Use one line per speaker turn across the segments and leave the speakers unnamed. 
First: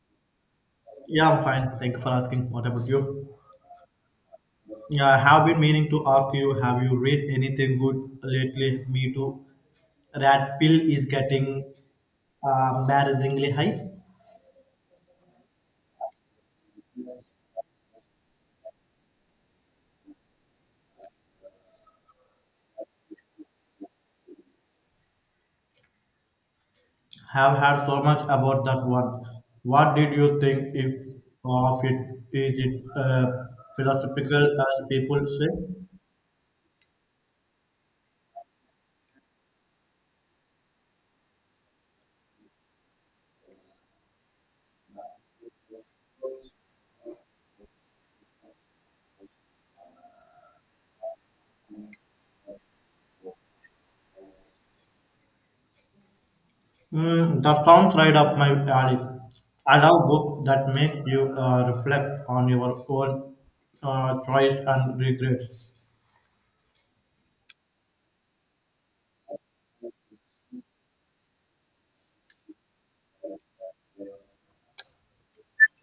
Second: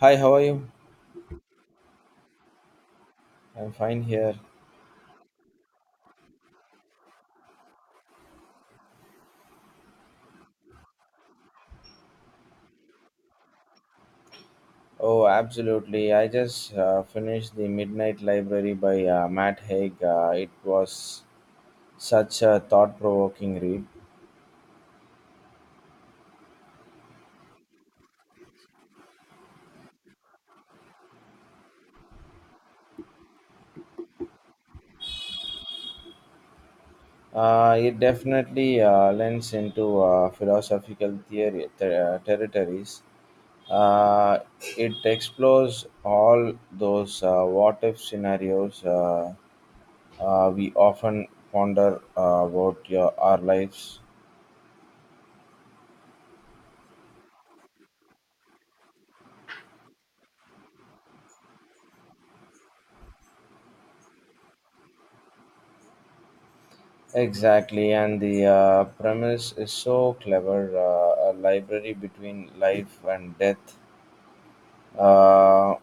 Hi, how are you?
Yeah, I'm fine. Thank you for asking. What about you?
I'm fine here.
Yeah, I have been meaning to ask you, have you read anything good lately? Me too. Rat pill is getting embarrassingly high.
Oh, absolutely. I just finished The Midnight Library by Matt Haig. It was such a thought provoking read.
Have heard so much about that one. What did you think if of it? Is it philosophical as people say?
It definitely lends into philosophical territories. Uh, it explores all those what if scenarios we often ponder about our lives.
Mm, that sounds right up my alley. I love books that make you reflect on your own choice and regrets.
Exactly, and the premise is so clever, a library between life and death, uh,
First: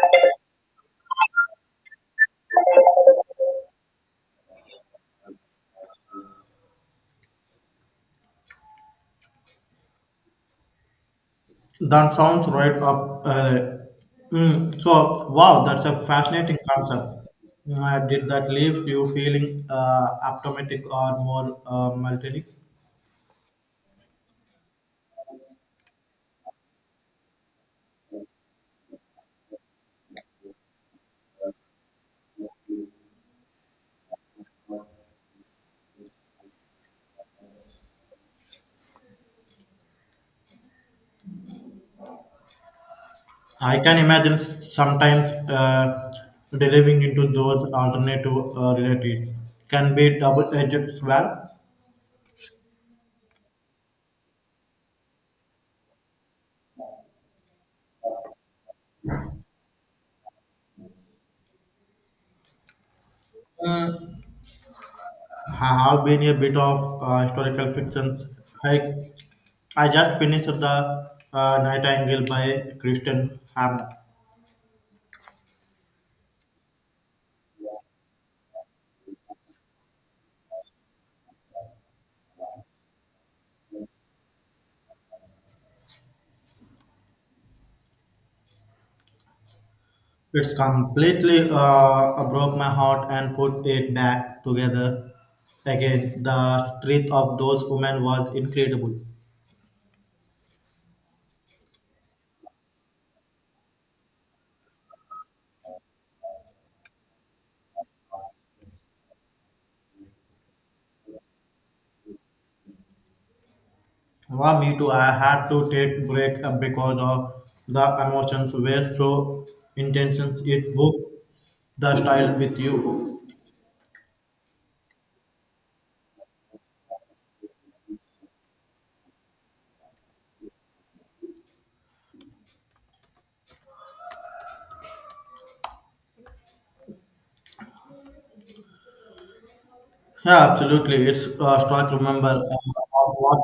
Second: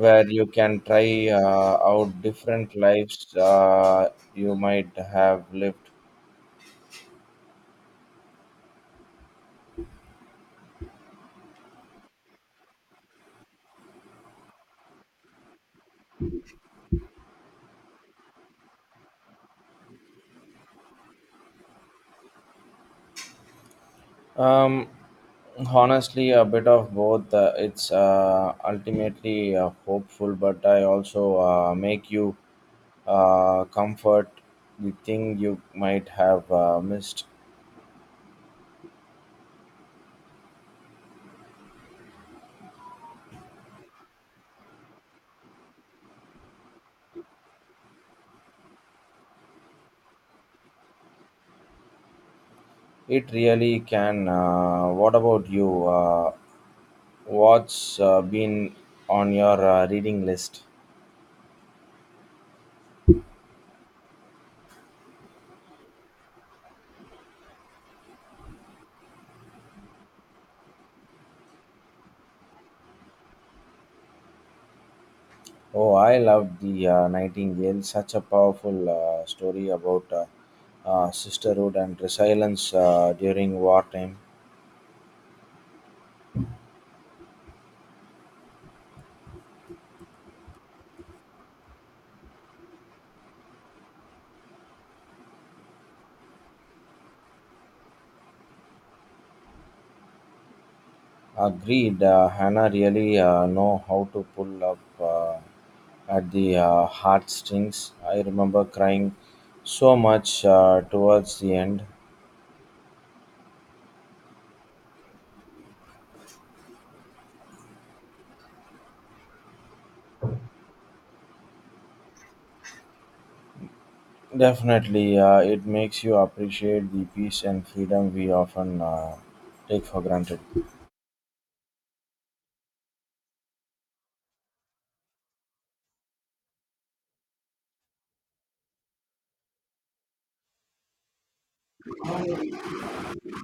where you can try out different lives you might have lived.
That sounds right up. That's a fascinating concept. Did that leave you feeling optimistic or more melting?
Um, Honestly, a bit of both. It's ultimately hopeful, but I also make you comfort the thing you might have missed.
I can imagine sometimes delivering into those alternative realities can be double-edged sword.
It really can. What about you? What's been on your reading list?
Mm, I have been a bit of historical fiction. I, I just finished the Nightingale by Christian Hamlet.
Oh, I loved The Nightingale, such a powerful story about sisterhood and resilience during wartime.
It's completely broke my heart and put it back together again. The strength of those women was incredible.
Agreed, Hannah really know how to pull up at the heartstrings. I remember crying so much towards the end.
Well, me too. I had to take break because of the emotions were so intense. It broke the style with you.
Definitely, it makes you appreciate the peace and freedom we often take for granted.
Yeah, absolutely. It's start remember of what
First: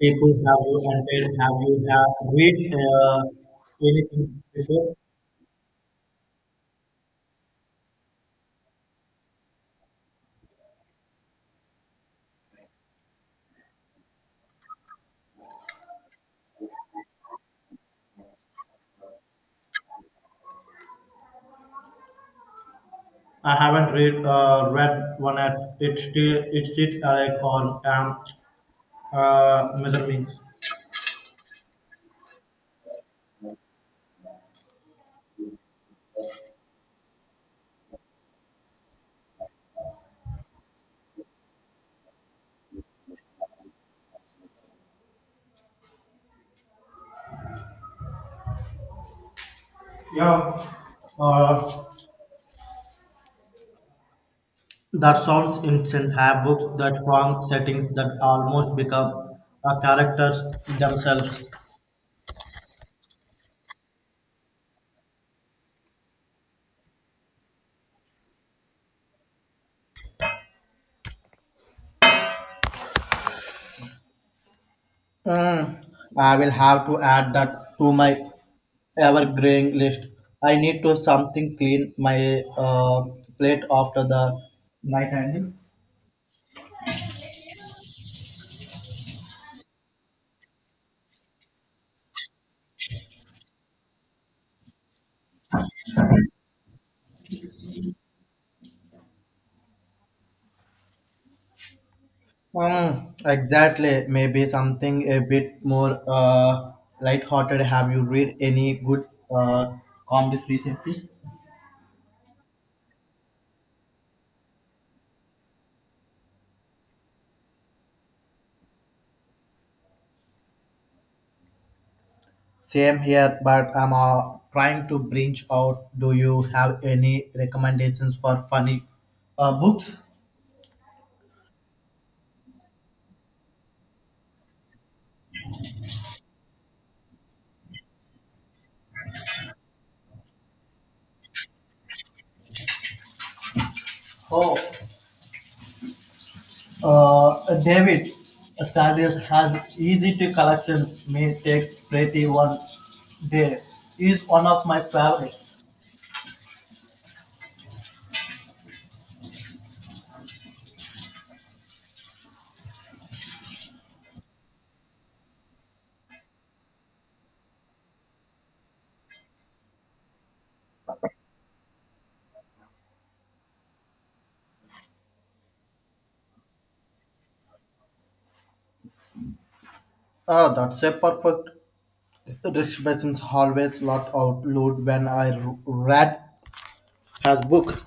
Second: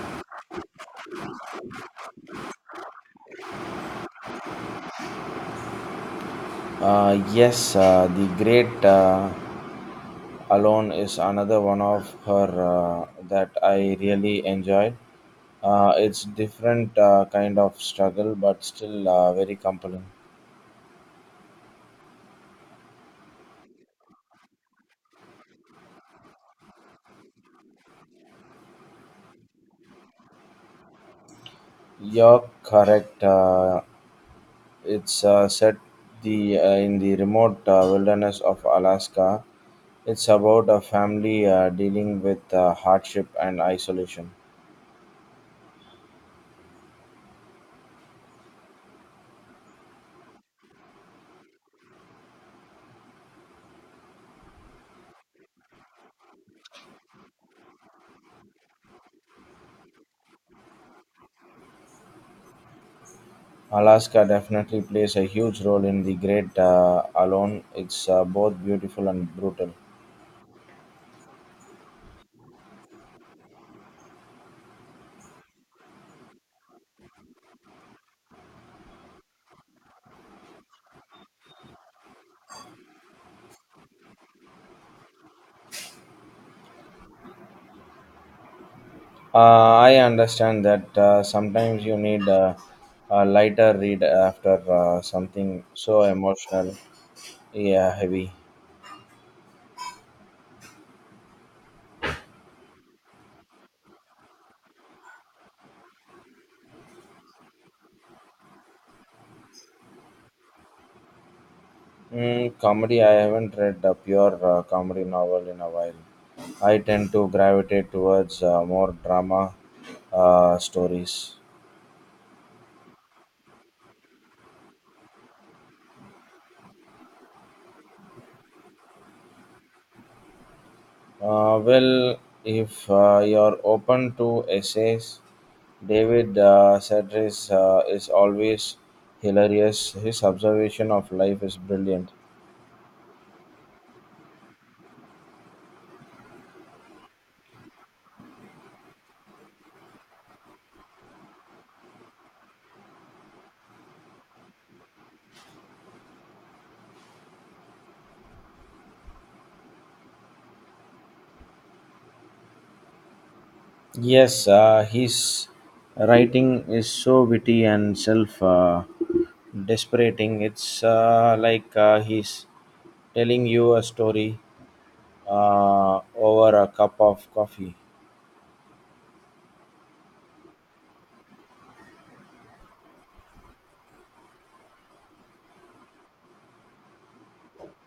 people have you and did. Have you have read anything before?
Yes, The Great Alone is another one of her that I really enjoyed. It's different kind of struggle, but still very compelling.
I haven't read read one yet. It's still like on measurement.
You're correct. It's set the in the remote wilderness of Alaska. It's about a family dealing with hardship and isolation.
Yeah. Uh, that sounds insane. Have books that form settings that almost become characters themselves.
Alaska definitely plays a huge role in The Great Alone. It's both beautiful and brutal.
Mm, I will have to add that to my ever-growing list. I need to something clean my plate after the night hanging.
I understand that, sometimes you need a lighter read after something so emotional, yeah, heavy.
Exactly. Maybe something a bit more light-hearted. Have you read any good uh, comics recently?
Mm, comedy, I haven't read a pure comedy novel in a while. I tend to gravitate towards more drama stories.
Same here, but I'm trying to branch out. Do you have any recommendations for funny books?
Well, if you're open to essays, David Sedaris is always hilarious. His observation of life is brilliant.
Oh, David Sanders has easy to collections. May take pretty one. There is one of my favorites.
Yes, his writing is so witty and self desperating. It's like he's telling you a story over a cup of coffee.
Oh, that's a perfect. Expressions always lot out loud when I read her book.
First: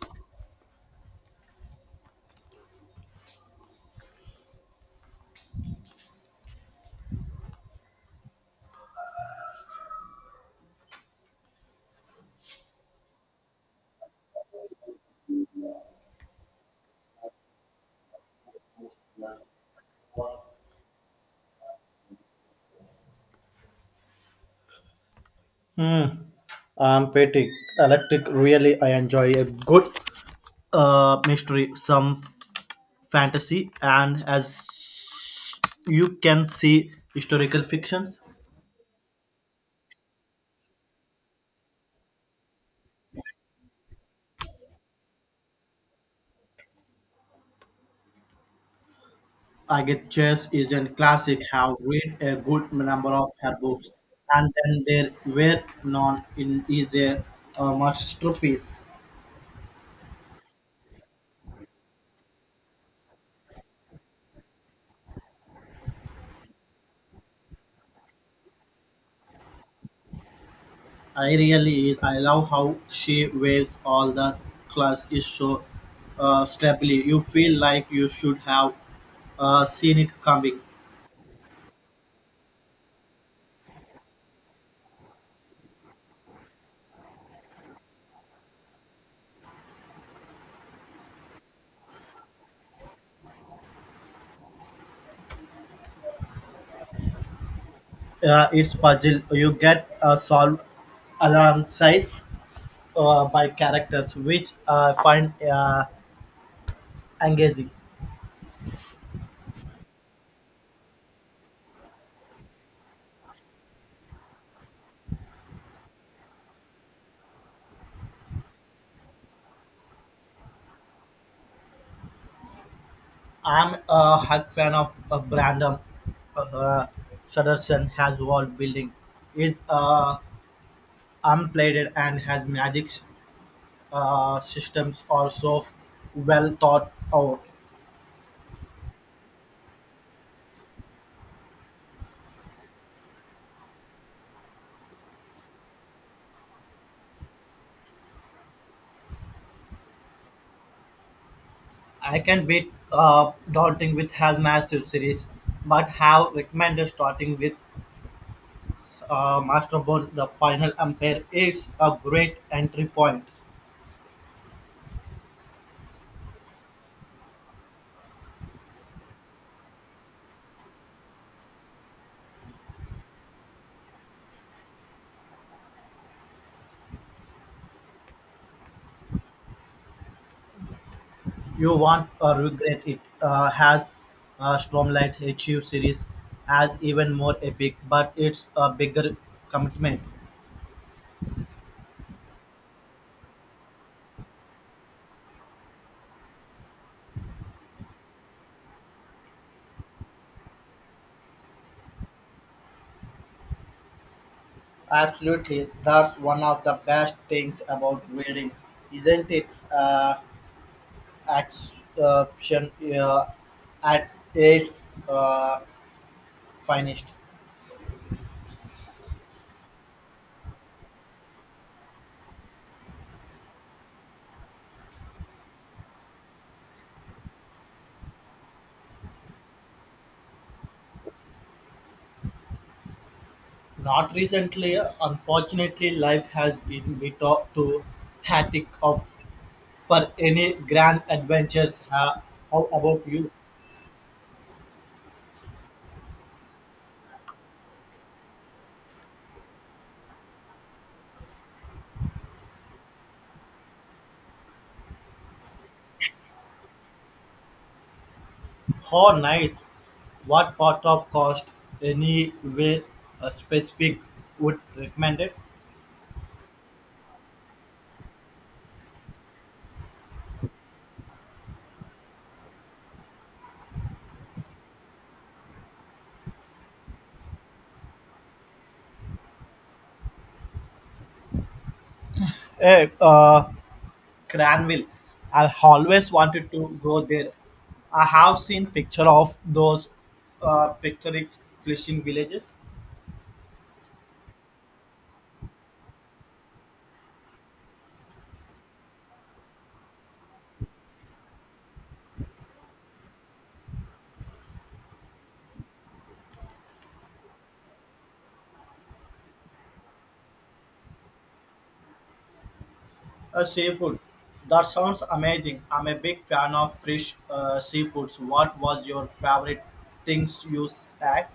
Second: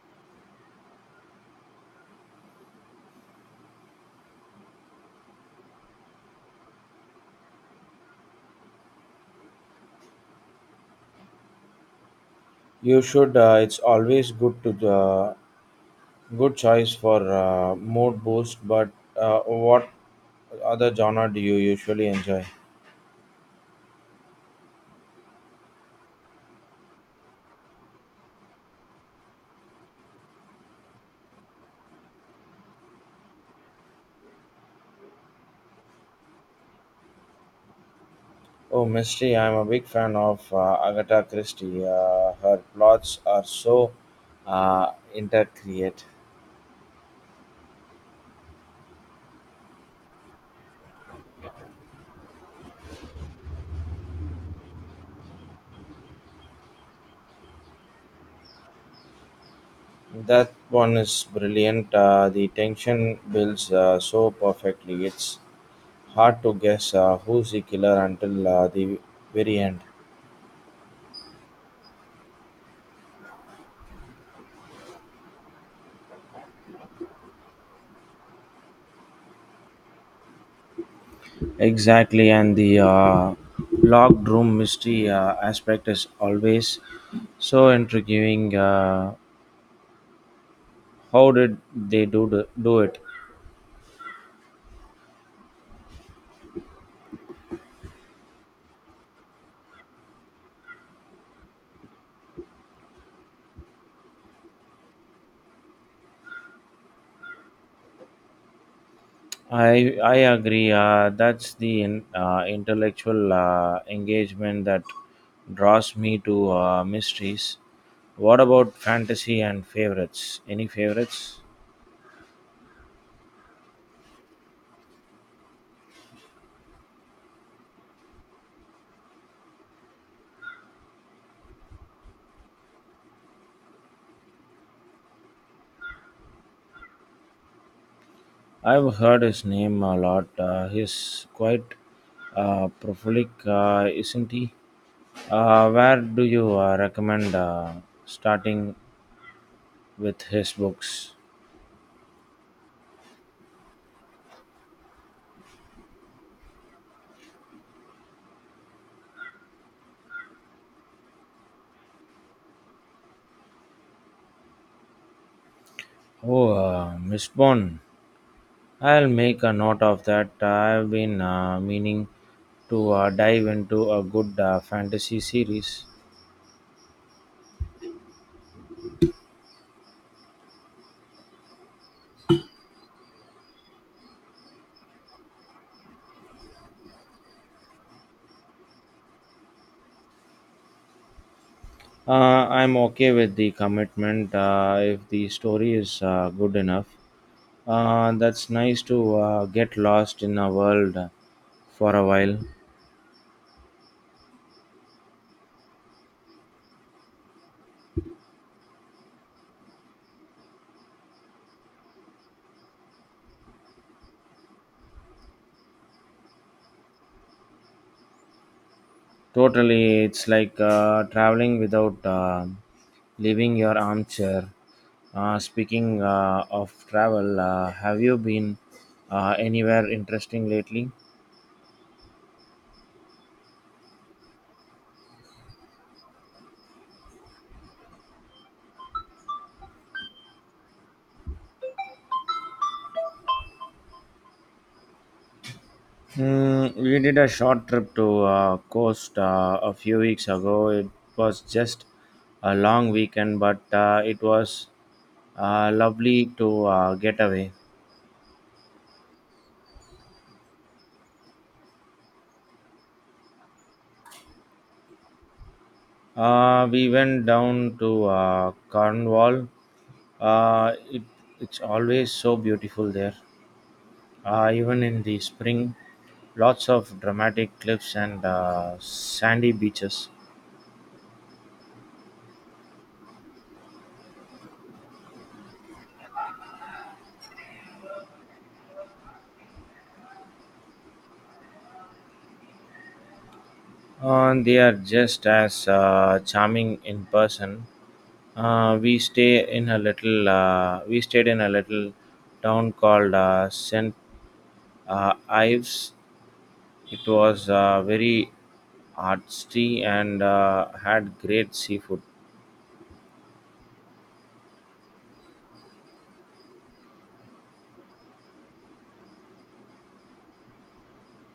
You should, it's always good to, good choice for mood boost, but what other genre do you usually enjoy?
Hmm. I'm pretty electric. Really, I enjoy a good mystery, some fantasy, and as you can see, historical fictions.
Oh, mystery. I'm a big fan of Agatha Christie. Her plots are so intercreate.
I get Chess is a classic. Have read a good number of her books, and then there were none in is a masterpiece.
That one is brilliant. The tension builds so perfectly. It's hard to guess who's the killer until the very end.
I really is. I love how she waves all the class is so stably. You feel like you should have seen it coming.
Exactly, and the locked room mystery aspect is always so intriguing. How did they do it?
It's puzzle you get solved alongside by characters, which I find engaging.
I agree. That's the intellectual engagement that draws me to mysteries. What about fantasy and favorites? Any favorites?
I'm a hug fan of Brandon uh, Sutterson has wall building. Is unplayed and has magics systems are so well thought out.
I've heard his name a lot. He's quite prolific, isn't he? Where do you recommend starting with his books?
I can be daunting with has massive series, but have recommended starting with Masterborn. The final empire, it's a great entry point.
Oh, Mistborn. I'll make a note of that. I've been meaning to dive into a good fantasy series.
You won't regret it. Has Stormlight HU series as even more epic, but it's a bigger commitment.
I'm okay with the commitment if the story is good enough. That's nice to, get lost in a world for a while.
Absolutely, that's one of the best things about reading, isn't it? Uh, Action at its uh, finest.
Totally, it's like traveling without leaving your armchair. Speaking of travel, have you been anywhere interesting lately?
Not recently, unfortunately, life has been bit too hectic of for any grand adventures. How about you?
Hmm, we did a short trip to Coast a few weeks ago. It was just a long weekend, but it was lovely to get away.
How nice! What part of cost, anywhere specific, would recommend it?
We went down to Cornwall. Uh, it, it's always so beautiful there, even in the spring. Lots of dramatic cliffs and sandy beaches.
Eh, uh, Cranville. I've always wanted to go there. I have seen picture of those picturesque fishing villages.
They are just as charming in person. We stayed in a little town called Saint Ives. It was very artsy and had great seafood.
Seafood. That sounds amazing. I'm a big fan of fresh seafoods. What was your favorite things you at?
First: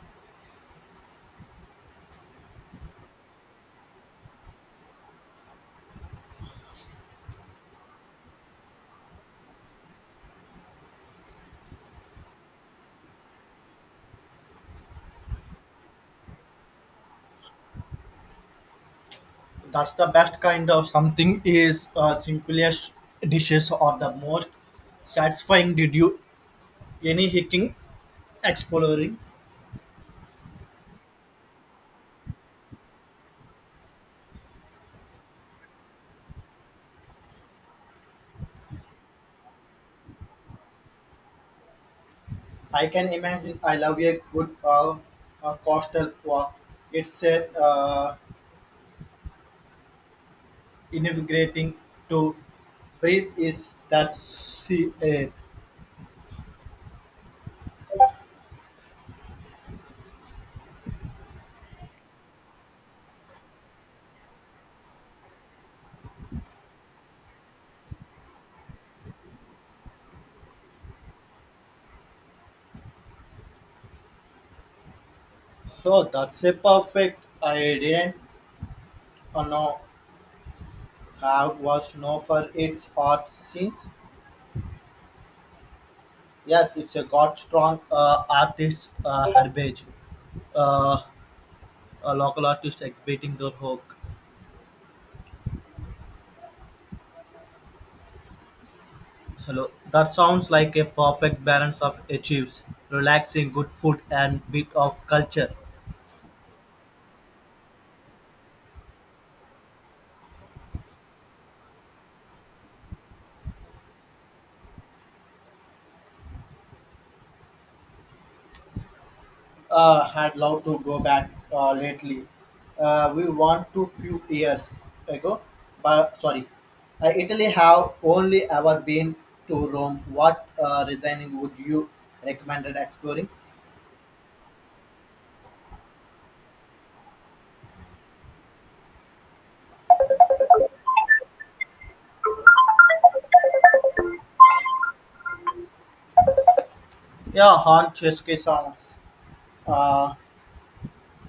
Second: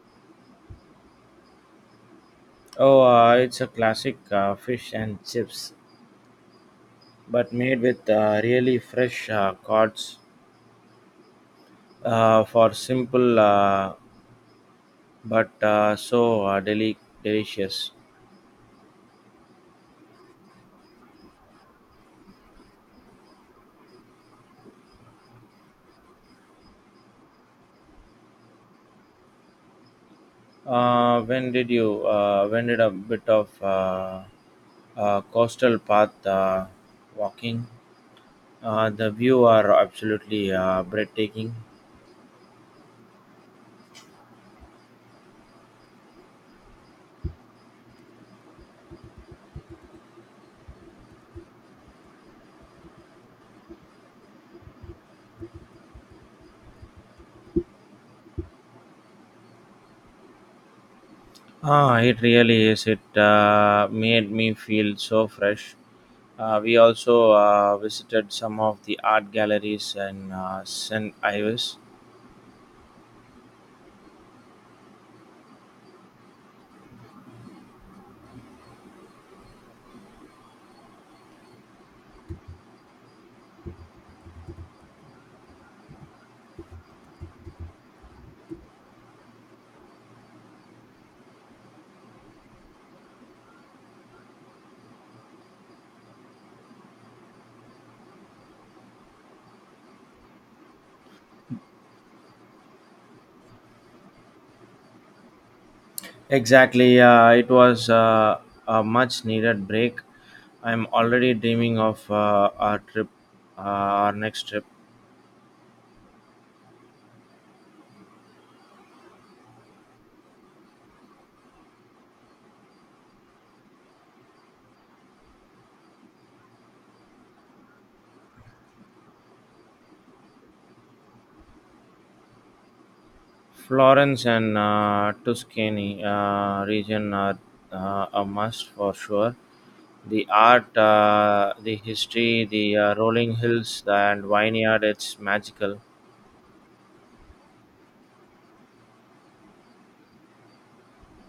Oh, it's a classic fish and chips, but made with really fresh cod for simple but so delicious.
That's the best kind of something is simplest dishes or the most satisfying. Did you any hiking exploring?
When did you? When did a bit of coastal path walking. The view are absolutely breathtaking.
I can imagine. I love a good coastal walk. It's a invigorating to breathe. Is that see?
Ah, it really is. It made me feel so fresh. We also visited some of the art galleries in St. Ives.
Oh, that's a perfect. I didn't know have was known for its art since. Yes, it's a got strong artist heritage. Uh, a local artist exhibiting their work. Hello. That sounds like a perfect balance of achieves, relaxing, good food, and bit of culture.
Exactly. It was a much needed break. I'm already dreaming of our next trip.
Had loved to go back lately. We want to few years ago, but sorry, Italy have only ever been to Rome. What resigning would you recommended exploring?
Florence and Tuscany region are a must for sure. The art, the history, the rolling hills and vineyard, it's magical.
Yeah, Francesca sounds. Uh,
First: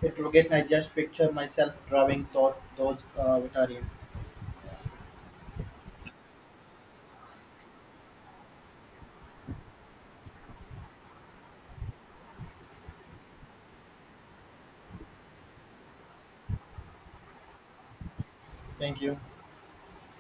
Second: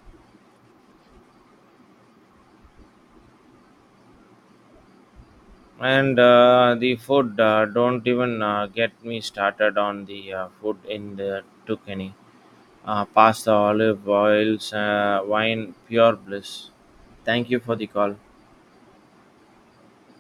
it will get. I just picture myself driving through those Vitarian.
And the food, don't even get me started on the food in the Tuscany. Pasta, olive oils, wine, pure bliss. Thank you for the call.
Thank you.